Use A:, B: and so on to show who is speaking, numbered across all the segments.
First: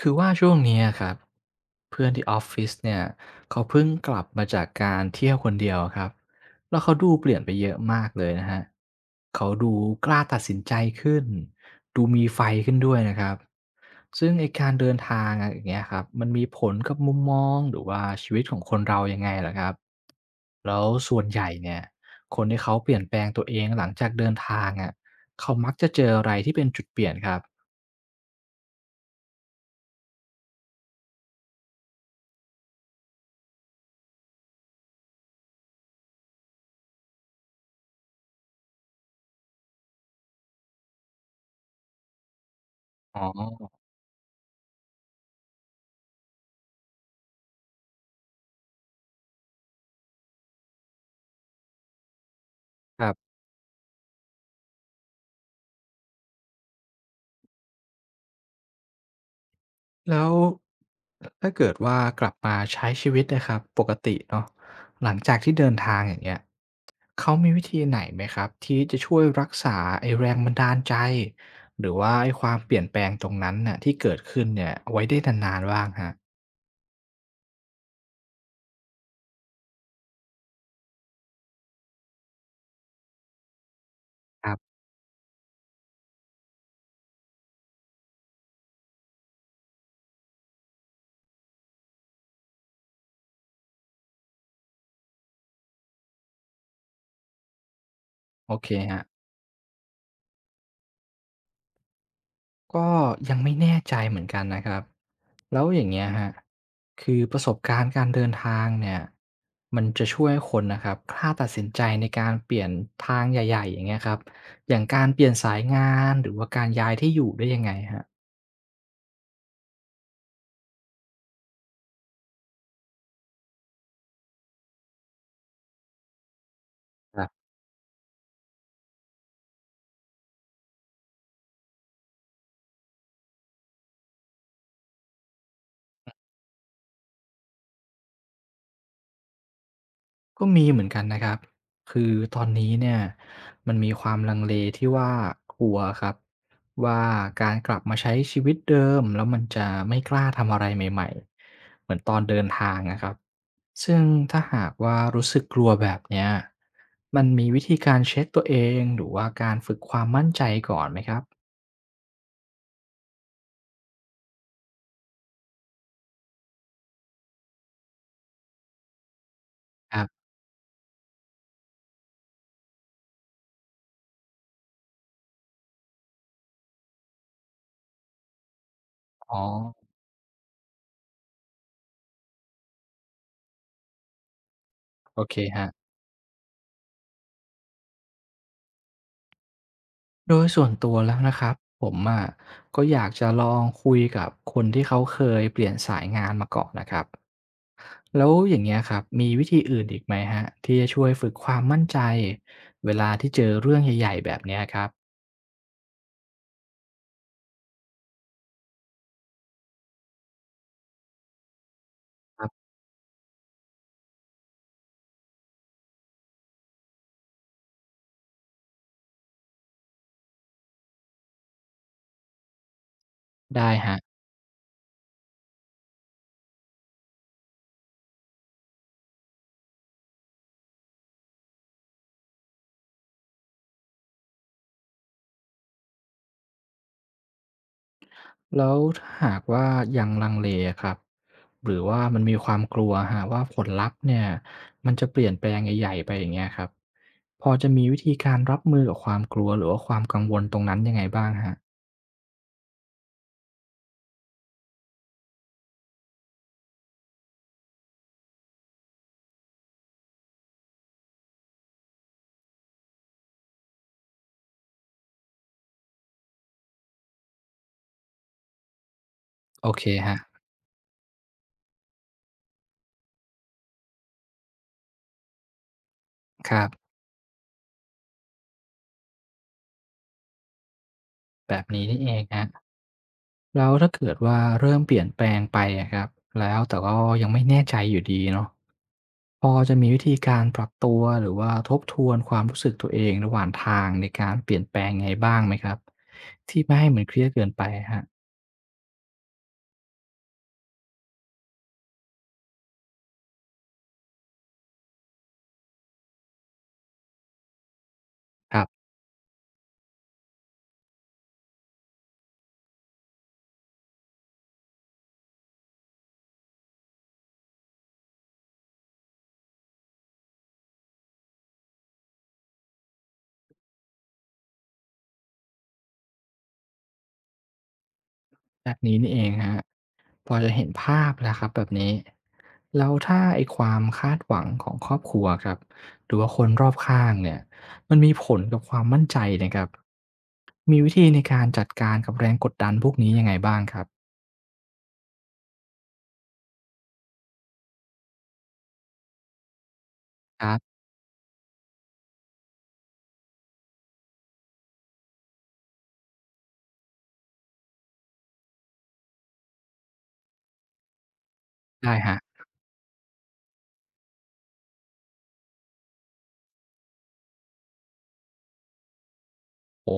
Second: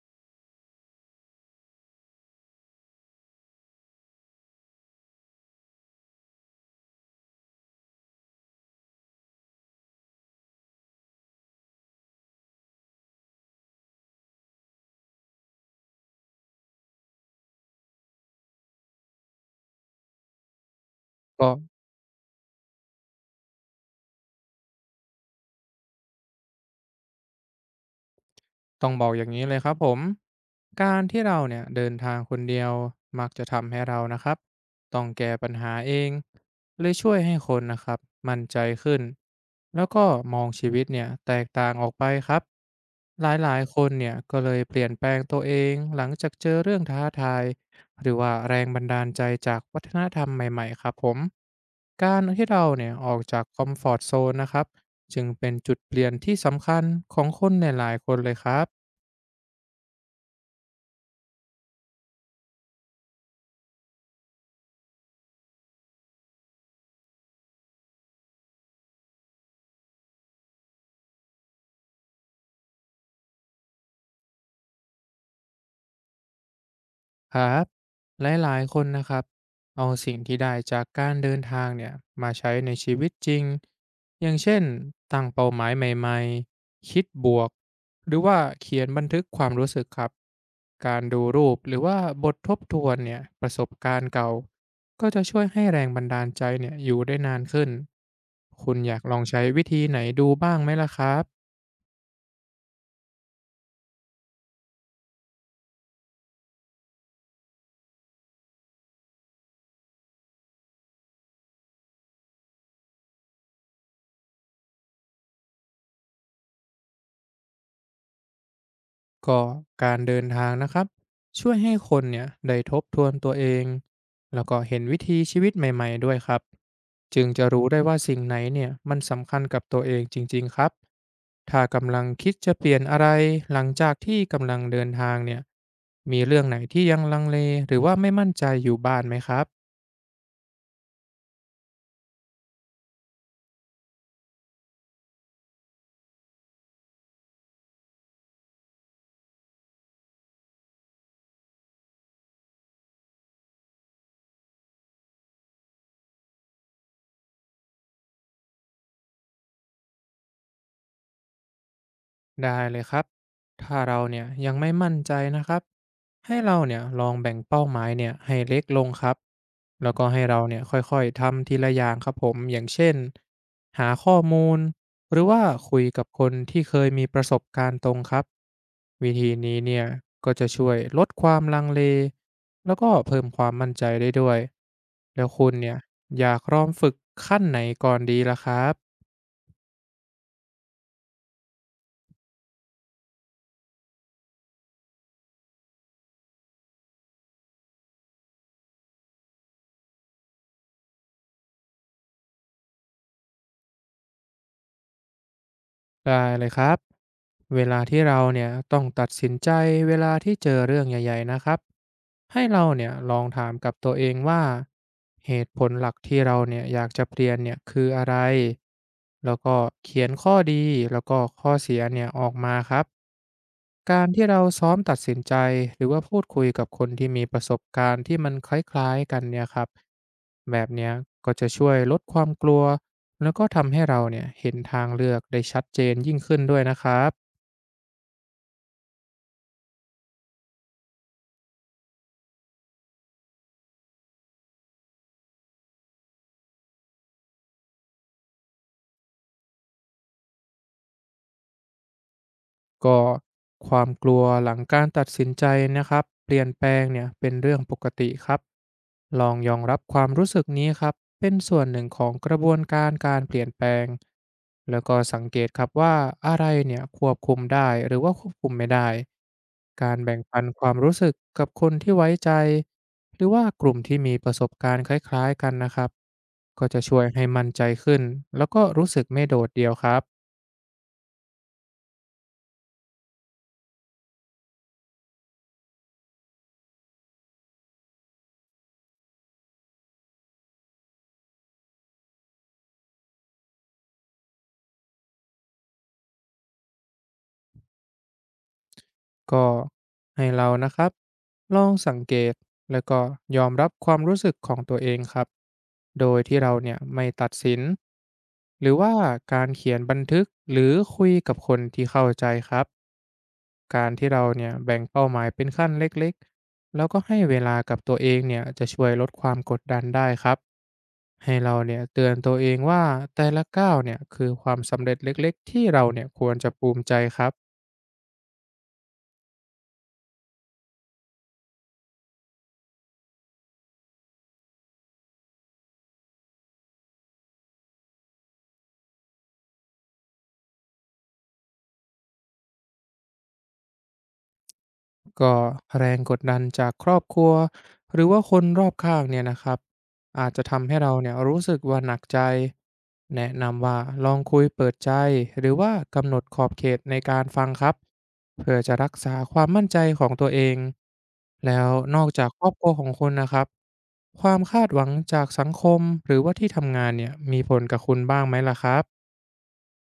A: คือว่าช่วงเนี้ยครับเพื่อนที่ออฟฟิศเนี่ยเขาเพิ่งกลับมาจากการเที่ยวคนเดียวครับแล้วเขาดูเปลี่ยนไปเยอะมากเลยนะฮะเขาดูกล้าตัดสินใจขึ้นดูมีไฟขึ้นด้วยนะครับซึ่งไอการเดินทางอะอย่างเงี้ยครับมันมีผลกับมุมมองหรือว่าชีวิตของคนเรายังไงลหครับแล้วส่วนให
B: ก็
A: ญ่เนี่ยคนที่เขาเปลี่ยนแปลงตัวเองหลังจากเดินทางอ่ะเขามักจะเจออะไรที่เป็นจุดเปลี่ยนครับ
B: ต้องบอกอย่างนี้เลยครับผมการที่เราเนี่ยเดินทางคนเดียวมักจะทำให้เรานะครับต้องแก้ปัญหาเองเลยช่วยให้คนนะครับมั่นใจขึ้นแล้วก็มองชีวิตเนี่ยแตกต่างออกไปครับ
A: อ๋
B: ห
A: อ
B: ลายๆคนเนี่ยก็เลยเปลี่ยนแปลงตัวเองหลังจากเจอเรื่องท้าทายหรือว่าแรงบันดาลใจจากวัฒนธรรมใหม่ๆครับผมการที่เราเนี่ย
A: ค
B: อ
A: รั
B: อก
A: บ
B: จากคอมฟอร์ตโซนนะครับ จึงเป็นจุดเปลี่ยนที่สำคัญของคนในหลายๆคนเลยครับ
A: แล้วถ้าเกิดว่ากลับมาใช้ชีวิตนะครับปกติเนาะหลังจากที่เดินทางอย่างเงี้ยเขามีวิธีไหนไหมครับที่จะช่วยรักษาไอ้แรงบันดาลใจหรือว่าไอ้ความเปลี่ยนแปลงตรงนั้นน่ะที่เกิดขึ้นเนี่ยเอาไว้ได้นานๆบ้างฮะ
B: ครับหลายๆคนนะครับ เอาสิ่งที่ได้จากการเดินทางเนี่ยมาใช้ในชีวิตจริงอย่าง
A: ครั
B: เช่น
A: บ
B: ตั้งเป้าหมายใหม่ๆคิดบวก หรือว่าเขียนบันทึกความรู้สึกครับ การดูรูปหรือว่าบททบทวนเนี่ยประสบการณ์เก่า ก็จะช่วยให้แรงบันดาลใจเนี่ยอยู่ได้นานขึ้น
A: โอเค
B: คุณอยา
A: ฮะ
B: กลองใช้วิธีไหนดูบ้างไหมล่ะครับ
A: ก็ยังไม่แน่ใจเหมือนกันนะครับแล้วอย่างเงี้ยฮะคือประสบการณ์การเดินทางเนี่ยมันจะช่วยให้คนนะครับกล้าตัดสินใจในการเปลี่ยนทางใหญ่ๆอย่างเงี้ยครับอย่างการเปลี่ยนสายงานหรือว่าการย้ายที่อยู่ได้ยังไงครับ
B: ก็การเดินทางนะครับช่วยให้คนเนี่ยได้ทบทวนตัวเองแล้วก็เห็นวิธีชีวิตใหม่ๆด้วยครับจึงจะรู้ได้ว่าสิ่งไหนเนี่ยมันสำคัญกับตัวเองจริงๆครับถ้ากำลังคิดจะเปลี่ยนอะไรหลังจากที่กำลังเดินทางเนี่ยมีเรื่องไหนที่ยังลังเลหรือว่าไม่มั่นใจอยู่บ้านไหมครับ
A: ก็มีเหมือนกันนะครับ คือตอนนี้เนี่ยมันมีความลังเลที่ว่ากลัวครับว่าการกลับมาใช้ชีวิตเดิมแล้วมันจะไม่กล้าทำอะไรใหม่ๆเหมือนตอนเดินทางนะครับซึ่งถ้าหากว่ารู้สึกกลัวแบบเนี้ยมันมีวิธีการเช็คตัวเองหรือว่าการฝึกความมั่นใจก่อนไหมครับ
B: ได้เลยครับ ถ้าเราเนี่ยยังไม่มั่นใจนะครับให้เราเนี่ยลองแบ่งเป้าหมายเนี่ยให้เล็กลงครับแล้ว
A: ครั
B: ก็ให้
A: บ
B: เราเนี่ยค่อยๆทำทีละอย่างครับผมอย่างเช่นหาข้อมูลหรือว่าคุยกับคนที่เคยมีประสบการณ์ตรงครับวิธี
A: อ๋อ
B: นี้เนี่ยก็จะช่วยลดความลังเลแล้วก็เพิ่มความมั่นใจได้ด้วย
A: โอ
B: แล้ว
A: เค
B: คุณ
A: ครั
B: เนี่ย
A: บ
B: อยากลองฝึกขั้นไหนก่อนดีล่ะครับ
A: โดยส่วนตัวแล้วนะครับผมอะก็อยากจะลองคุยกับคนที่เขาเคยเปลี่ยนสายงานมาก่อนนะครับแล้วอย่างเงี้ยครับมีวิธีอื่นอีกไหมฮะที่จะช่วยฝึกความมั่นใจเวลาที่เจอเรื่องใหญ่ๆแบบเนี้ยครับ
B: ได้เลยครับเวลาที่เราเนี่ยต้องตัดสินใจเวลาที่เจอเรื่องใหญ่ๆนะครับให้
A: ครั
B: เรา
A: บ
B: เนี่ยลองถามกับตัวเองว่าเหตุผลหลักที่เราเนี่ยอยากจะเปลี่ยนเนี่ยคืออะไรแล้วก็เขียนข้อดีแล้วก็ข้อเสียเนี่ยออกมาครับ
A: ได้ฮะ
B: การที่เราซ้อมตัดสินใจหรือว่าพูดคุยกับคนที่มีประสบการณ์ที่มันคล้ายๆกันเนี่ยครับแบบเนี้ยก็จะช่วยลดความกลัว แล้วก็ทำให้เราเนี่ยเห็นทางเลือกได้ชัดเจนยิ่งขึ้นด้วยนะครับ
A: แล้วถ้าหากว่ายังลังเลครับหรือว่ามันมีความกลัวฮะว่าผลลัพธ์เนี่ยมันจะเปลี่ยนแปลงใหญ่ๆไปอย่างเงี้ยครับพอจะมีวิธีการรับมือกับความกลัวหรือว่าความกังวลตรงนั้นยังไงบ้างฮะ
B: ก็ความกลัวหลังการตัดสินใจนะครับเปลี่ยนแปลงเนี่ยเป็นเรื่องปกติครับลองยอมรับความรู้สึกนี้ครับเป็นส่วนหนึ่งของกระบวนการการเปลี่ยนแปลงแล้วก็สังเกตครับว่าอะไรเนี่ยควบคุมได้หรือว่าควบคุมไม่ได้
A: โอเค
B: การ
A: ครั
B: แบ่
A: บ
B: งปันความรู้สึกกับคนที่ไว้ใจหรือว่ากลุ่มที่มีประสบการณ์คล้ายๆกันนะครับ
A: ค
B: ก็
A: รับ
B: จะช่วยให้มั่นใจขึ้นแล้วก็รู้สึกไม่โดดเดี่ยวครับ
A: แบบนี้นี่เองครับแล้วถ้าเกิดว่าเริ่มเปลี่ยนแปลงไปอะครับแล้วแต่ก็ยังไม่แน่ใจอยู่ดีเนาะพอจะมีวิธีการปรับตัวหรือว่าทบทวนความรู้สึกตัวเองระหว่างทางในการเปลี่ยนแปลงไงบ้างไหมครับที่ไม่ให้มันเครียดเกินไปอะครับ
B: ก็ให้เรานะครับลองสังเกตแล้วก็ยอมรับความรู้สึกของตัวเองครับโดยที่เราเนี่ยไม่ตัดสิน
A: ค
B: ห
A: รับ
B: รือว่าการเขียนบันทึกหรือคุยกับคนที่เข้าใจครับการที่เราเนี่ยแบ่งเป้าหมายเป็นขั้นเล็กๆแล้วก็ให้เวลากับตัวเองเนี่ยจะช่วยลดความกดดันได้ครับให้เราเนี่ยเตือนตัวเองว่าแต่ละก้าวเนี่ยคือความสำเร็จเล็กๆที่เราเนี่ยควรจะภูมิใจครับ
A: แบบนี้นี่เองครับ พอจะเห็นภาพแล้วครับแบบนี้แล้วถ้าไอ้ความคาดหวังของครอบครัวครับหรือว่าคนรอบข้างเนี่ย มันมีผลกับความมั่นใจนะครับ มีวิธีในการจัดการกับแรงกดดันพวกนี้ยังไงบ้างครับ
B: ก็แรงกดดันจากครอบครัวหรือว่าคนรอบข้างเนี่ยนะครับอาจจะ
A: ครั
B: ทำ
A: บ
B: ให้เราเนี่ยรู้สึกว่าหนักใจแนะนำว่าลองคุยเปิดใจหรือว่ากำหนดขอบเขตในการฟังครับเพื่อจะรักษาความมั่นใจของตัวเองแล้ว
A: ได้
B: นอ
A: ค
B: ก
A: รับ
B: จากครอบครัวของคุณนะครับความคาดหวังจากสังคมหรือว่าที่ทำงานเนี่ยมีผลกับคุณบ้างไหมล่ะครับ
A: โอ้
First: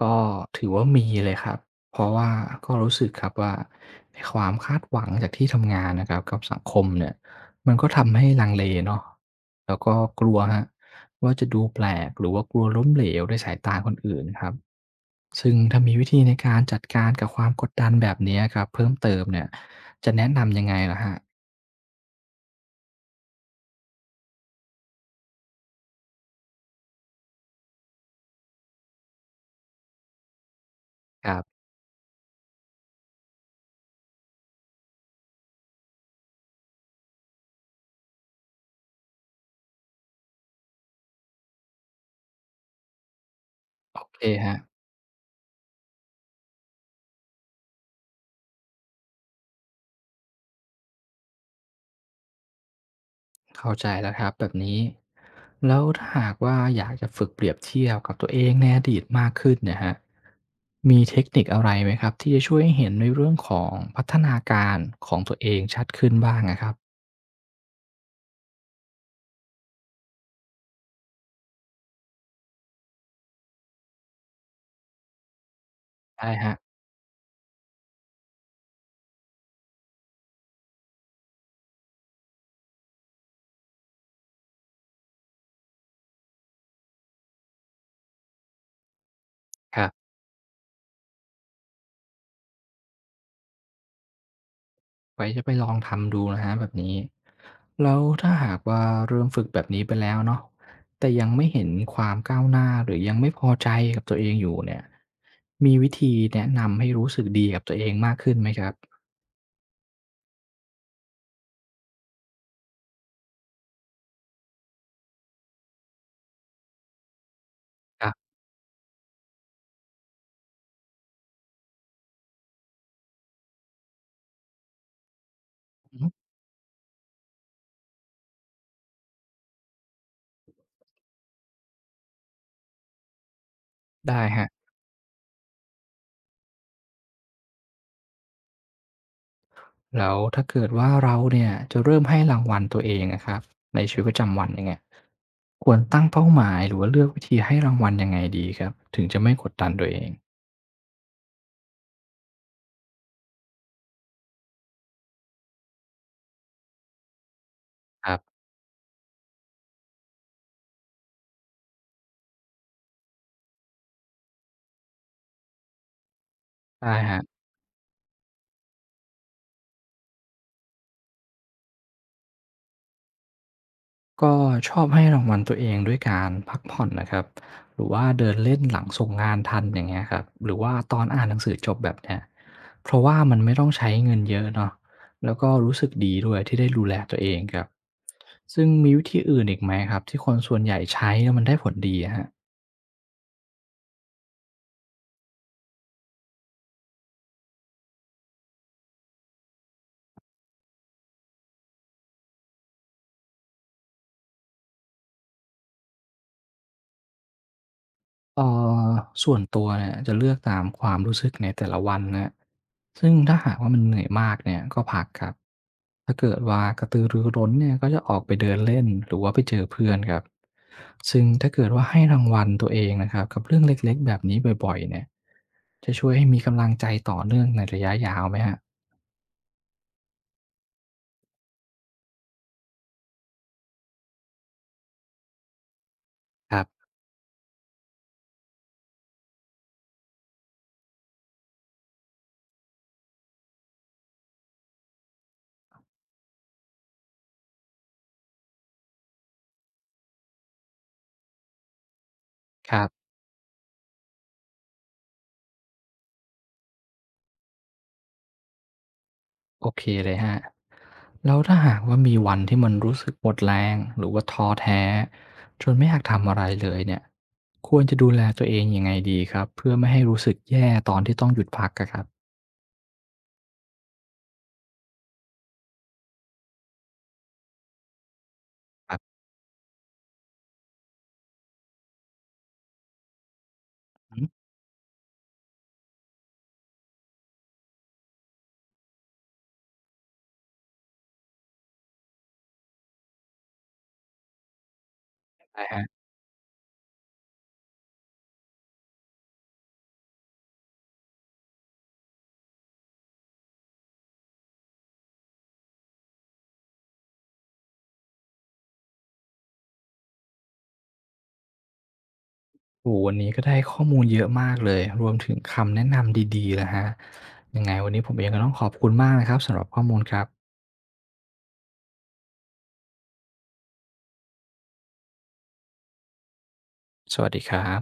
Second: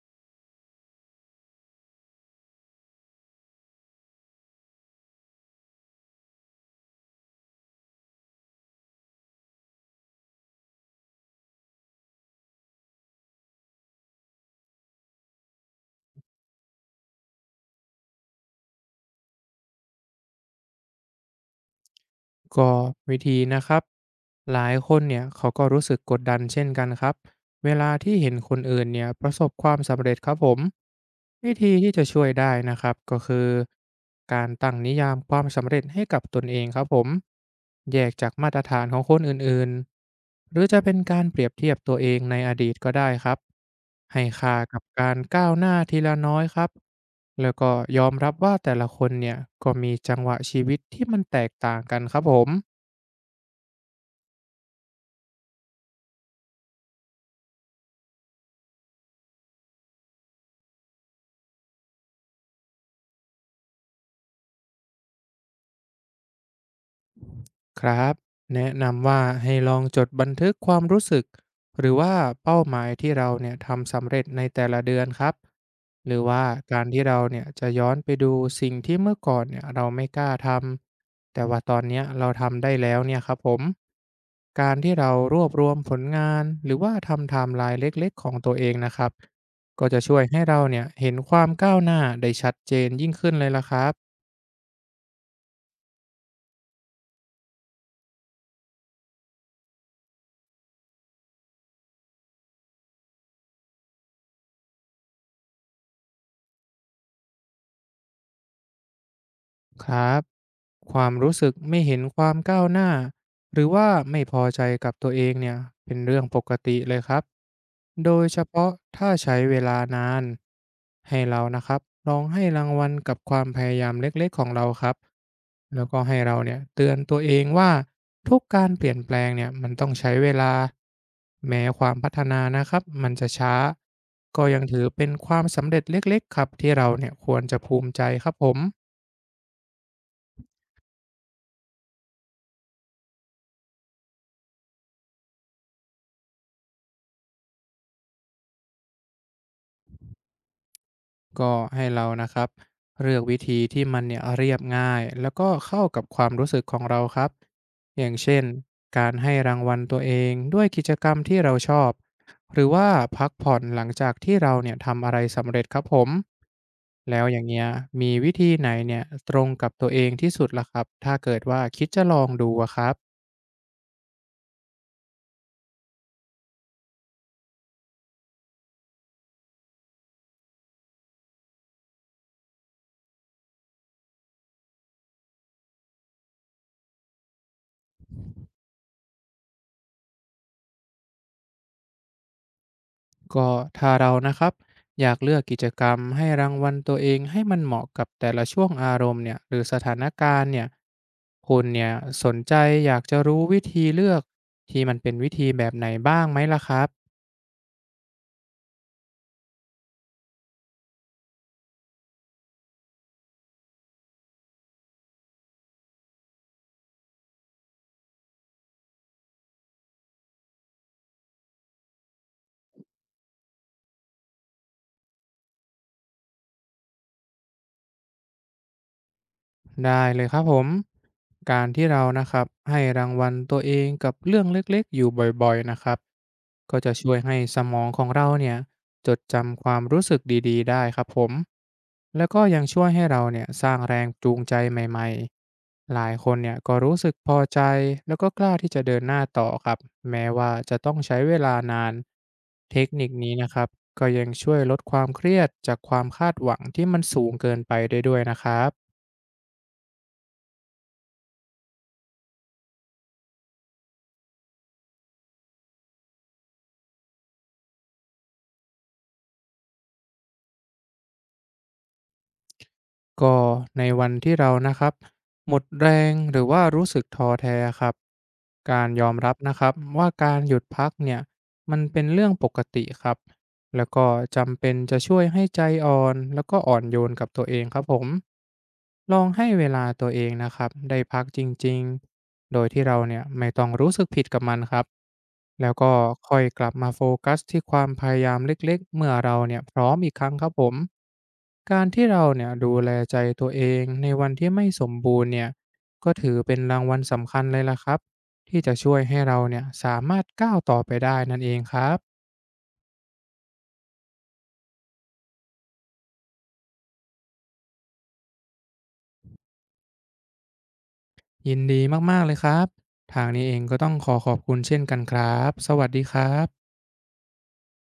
A: ก็ถือว่ามีเลยครับ เพราะว่าก็รู้สึกครับว่าในความคาดหวังจากที่ทำงานนะครับกับสังคมเนี่ยมันก็ทำให้ลังเลเนาะแล้วก็กลัวครับว่าจะดูแปลกหรือว่ากลัวล้มเหลวในสายตาคนอื่นครับ ซึ่งถ้ามีวิธีในการจัดการกับความกดดันแบบเนี้ยครับเพิ่มเติมเนี่ยจะแนะนำยังไงเหรอครับ
B: ก็วิธีนะครับหลายคนเนี่ยเขาก็รู้สึกกดดันเช่นกันครับเวลาที่เห็นคนอื่นเนี่ยประสบความสำเร็จครับผม
A: ครั
B: วิ
A: บ
B: ธีที่จะช่วยได้นะครับก็คือการตั้งนิยามความสำเร็จให้กับตนเองครับผมแยกจากมาตรฐานของคนอื่นๆหรือจะเป็นการเปรียบเทียบตัวเองในอดีตก็ได้ครับ
A: โอเค
B: ให้
A: ค
B: ค่า
A: รับ
B: กับการก้าวหน้าทีละน้อยครับแล้วก็ยอมรับว่าแต่ละคนเนี่ยก็มีจังหวะชีวิตที่มันแตกต่างกันครับผม
A: เข้าใจแล้วครับแบบนี้แล้วถ้าหากว่าอยากจะฝึกเปรียบเทียบกับตัวเองในอดีตมากขึ้นเนี่ยฮะมีเทคนิคอะไรไหมครับที่จะช่วยให้เห็นในเรื่องของพัฒนาการของตัวเองชัดขึ้นบ้างนะครับ
B: ครับแนะนำว่าให้ลองจดบันทึกความรู้สึกหรือว่าเป้าหมายที่เราเนี่ยทำสำเร็จในแต่ละเดือนครับหรือ
A: ได้
B: ว่า
A: ครับ
B: การที่เราเนี่ยจะย้อนไปดูสิ่งที่เมื่อก่อนเนี่ยเราไม่กล้าทำแต่ว่าตอนเนี้ยเราทำได้แล้วเนี่ยครับผมการที่เรารวบรวมผลงานหรือว่าทำไทม์ไลน์เล็กๆของตัวเองนะครับ
A: ค
B: ก็
A: รับ
B: จะช่วยให้เราเนี่ยเห็นความก้าวหน้าได้ชัดเจนยิ่งขึ้นเลยละครับ
A: ไว้จะไปลองทำดูนะฮะแบบนี้แล้วถ้าหากว่าเริ่มฝึกแบบนี้ไปแล้วเนาะแต่ยังไม่เห็นความก้าวหน้าหรือยังไม่พอใจกับตัวเองอยู่เนี่ยมีวิธีแนะนำให้รู้สึกดีกับตัวเองมากขึ้นไหมครับ
B: ครับความรู้สึกไม่เห็นความก้าวหน้าหรือว่าไม่พอใจกับตัวเองเนี่ยเป็นเรื่องปกติเลยครับ
A: ครั
B: โดย
A: บ
B: เฉพาะถ้าใช้เวลานานให้เรานะครับลองให้รางวัลกับความพยายามเล็กๆของเราครับแล้วก็
A: อืม
B: ให้เราเนี่ยเตือนตัวเองว่าทุกการเปลี่ยนแปลงเนี่ยมันต้องใช้เวลาแม้ความพัฒนานะครับมันจะช้า
A: ได้
B: ก็
A: ฮะ
B: ยังถือเป็นความสำเร็จเล็กๆครับที่เราเนี่ยควรจะภูมิใจครับผม
A: แล้วถ้าเกิดว่าเราเนี่ยจะเริ่มให้รางวัลตัวเองนะครับในชีวิตประจำวันอย่างเงี้ยควรตั้งเป้าหมายหรือว่าเลือกวิธีให้รางวัลยังไงดีครับถึงจะไม่กดดันตัวเอง
B: ก็ให้เรานะครับเลือกวิธีที่มันเนี่ยเรียบง่ายแล้วก็เข้ากับความรู้สึกของเราครับอ
A: ค
B: ย่าง
A: รั
B: เช่
A: บ
B: นการให้รางวัลตัวเองด้วยกิจกรรมที่เราชอบหรือว่าพักผ่อนหลังจากที่เราเนี่ยทำอะไรสำเร็จครับผม
A: ใช่ครั
B: แล้วอ
A: บ
B: ย่างเงี้ยมีวิธีไหนเนี่ยตรงกับตัวเองที่สุดล่ะครับถ้าเกิดว่าคิดจะลองดูอะครับ
A: ก็ชอบให้รางวัลตัวเองด้วยการพักผ่อนนะครับหรือว่าเดินเล่นหลังส่งงานทันอย่างเงี้ยครับหรือว่าตอนอ่านหนังสือจบแบบเนี้ยเพราะว่ามันไม่ต้องใช้เงินเยอะเนาะแล้วก็รู้สึกดีด้วยที่ได้ดูแลตัวเองครับซึ่งมีวิธีอื่นอีกไหมครับที่คนส่วนใหญ่ใช้แล้วมันได้ผลดีอะฮะ
B: ก็ถ้าเรานะครับอยากเลือกกิจกรรมให้รางวัลตัวเองให้มันเหมาะกับแต่ละช่วงอารมณ์เนี่ยหรือสถานการณ์เนี่ยคุณเนี่ยสนใจอยากจะรู้วิธีเลือกที่มันเป็นวิธีแบบไหนบ้างไหมล่ะครับ
A: เอ่อส่วนตัวเนี่ยจะเลือกตามความรู้สึกในแต่ละวันนะครับซึ่งถ้าหากว่ามันเหนื่อยมากเนี่ยก็พักครับถ้าเกิดว่ากระตือรือร้นเนี่ยก็จะออกไปเดินเล่นหรือว่าไปเจอเพื่อนครับซึ่งถ้าเกิดว่าให้รางวัลตัวเองนะครับกับเรื่องเล็กๆแบบนี้บ่อยๆเนี่ยจะช่วยให้มีกำลังใจต่อเนื่องในระยะยาวไหมครับ
B: ได้เลยครับผมการที่เรานะครับให้รางวัลตัวเองกับเรื่องเล็กๆอยู่บ่อยๆนะครับ
A: ครั
B: ก็
A: บ
B: จะช่วยให้สมองของเราเนี่ยจดจำความรู้สึกดีๆได้ครับผมแล้วก็ยังช่วยให้เราเนี่ยสร้างแรงจูงใจใหม่ๆหลายคนเนี่ยก็รู้สึกพอใจแล้วก็กล้าที่จะเดินหน้าต่อครับแม้ว่าจะต้องใช้เวลานาน
A: ค
B: เท
A: รั
B: คนิค
A: บ
B: นี้นะครับก็ยังช่วยลดความเครียดจากความคาดหวังที่มันสูงเกินไปได้ด้วยนะครับ
A: โอเคเลยฮะัแล้วถ้าหากว่ามีวันที่มันรู้สึกหมดแรงหรือว่าท้อแท้จนไม่อยากทำอะไรเลยเนี่ยควรจะดูแลตัวเองยังไงดีครับเพื่อไม่ให้รู้สึกแย่ตอนที่ต้องหยุดพักอะครับ
B: ก็ในวันที่เรานะครับหมดแรงหรือว่ารู้สึกท้อแท้ครับการ
A: ครั
B: ยอ
A: บ
B: มรับนะครับว่าการหยุดพักเนี่ยมันเป็นเรื่องปกติครับ แล้วก็
A: อือฮึ
B: จำเป็นจะช่วยให้ใจอ่อนแล้วก็อ่อนโยนกับตัวเองครับผมลองให้เวลาตัวเองนะครับได้พักจริงๆโดยที่เราเนี่ยไม่ต้องรู้สึกผิดกับมันครับแล้ว
A: ใช่ั
B: ก็ค่อยกลับมาโฟกัสที่ความพยายามเล็กๆเมื่อเราเนี่ยพร้อมอีกครั้งครับผมการที่เราเนี่ยดูแลใจตัวเองในวันที่ไม่สมบูรณ์เนี่ยก็ถือเป็นรางวัลสำคัญเลยล่ะครับที่จะช่วยให้เราเนี่ยสามารถก้าวต่อไปได้นั่นเองครับ
A: โอ้โฮวันนี้ก็ได้ข้อมูลเยอะมากเลยรวมถึงคำแนะนำดีๆนะครยังไงวันนี้ผมเองก็ต้องขอบคุณมากนะครับสำหรับข้อมูลครับ
B: ยินดีมากๆเลยครับทางนี้เองก็ต้องขอขอบคุณเช่นกันครับสวัสดีครับ
A: สวัสดีครับ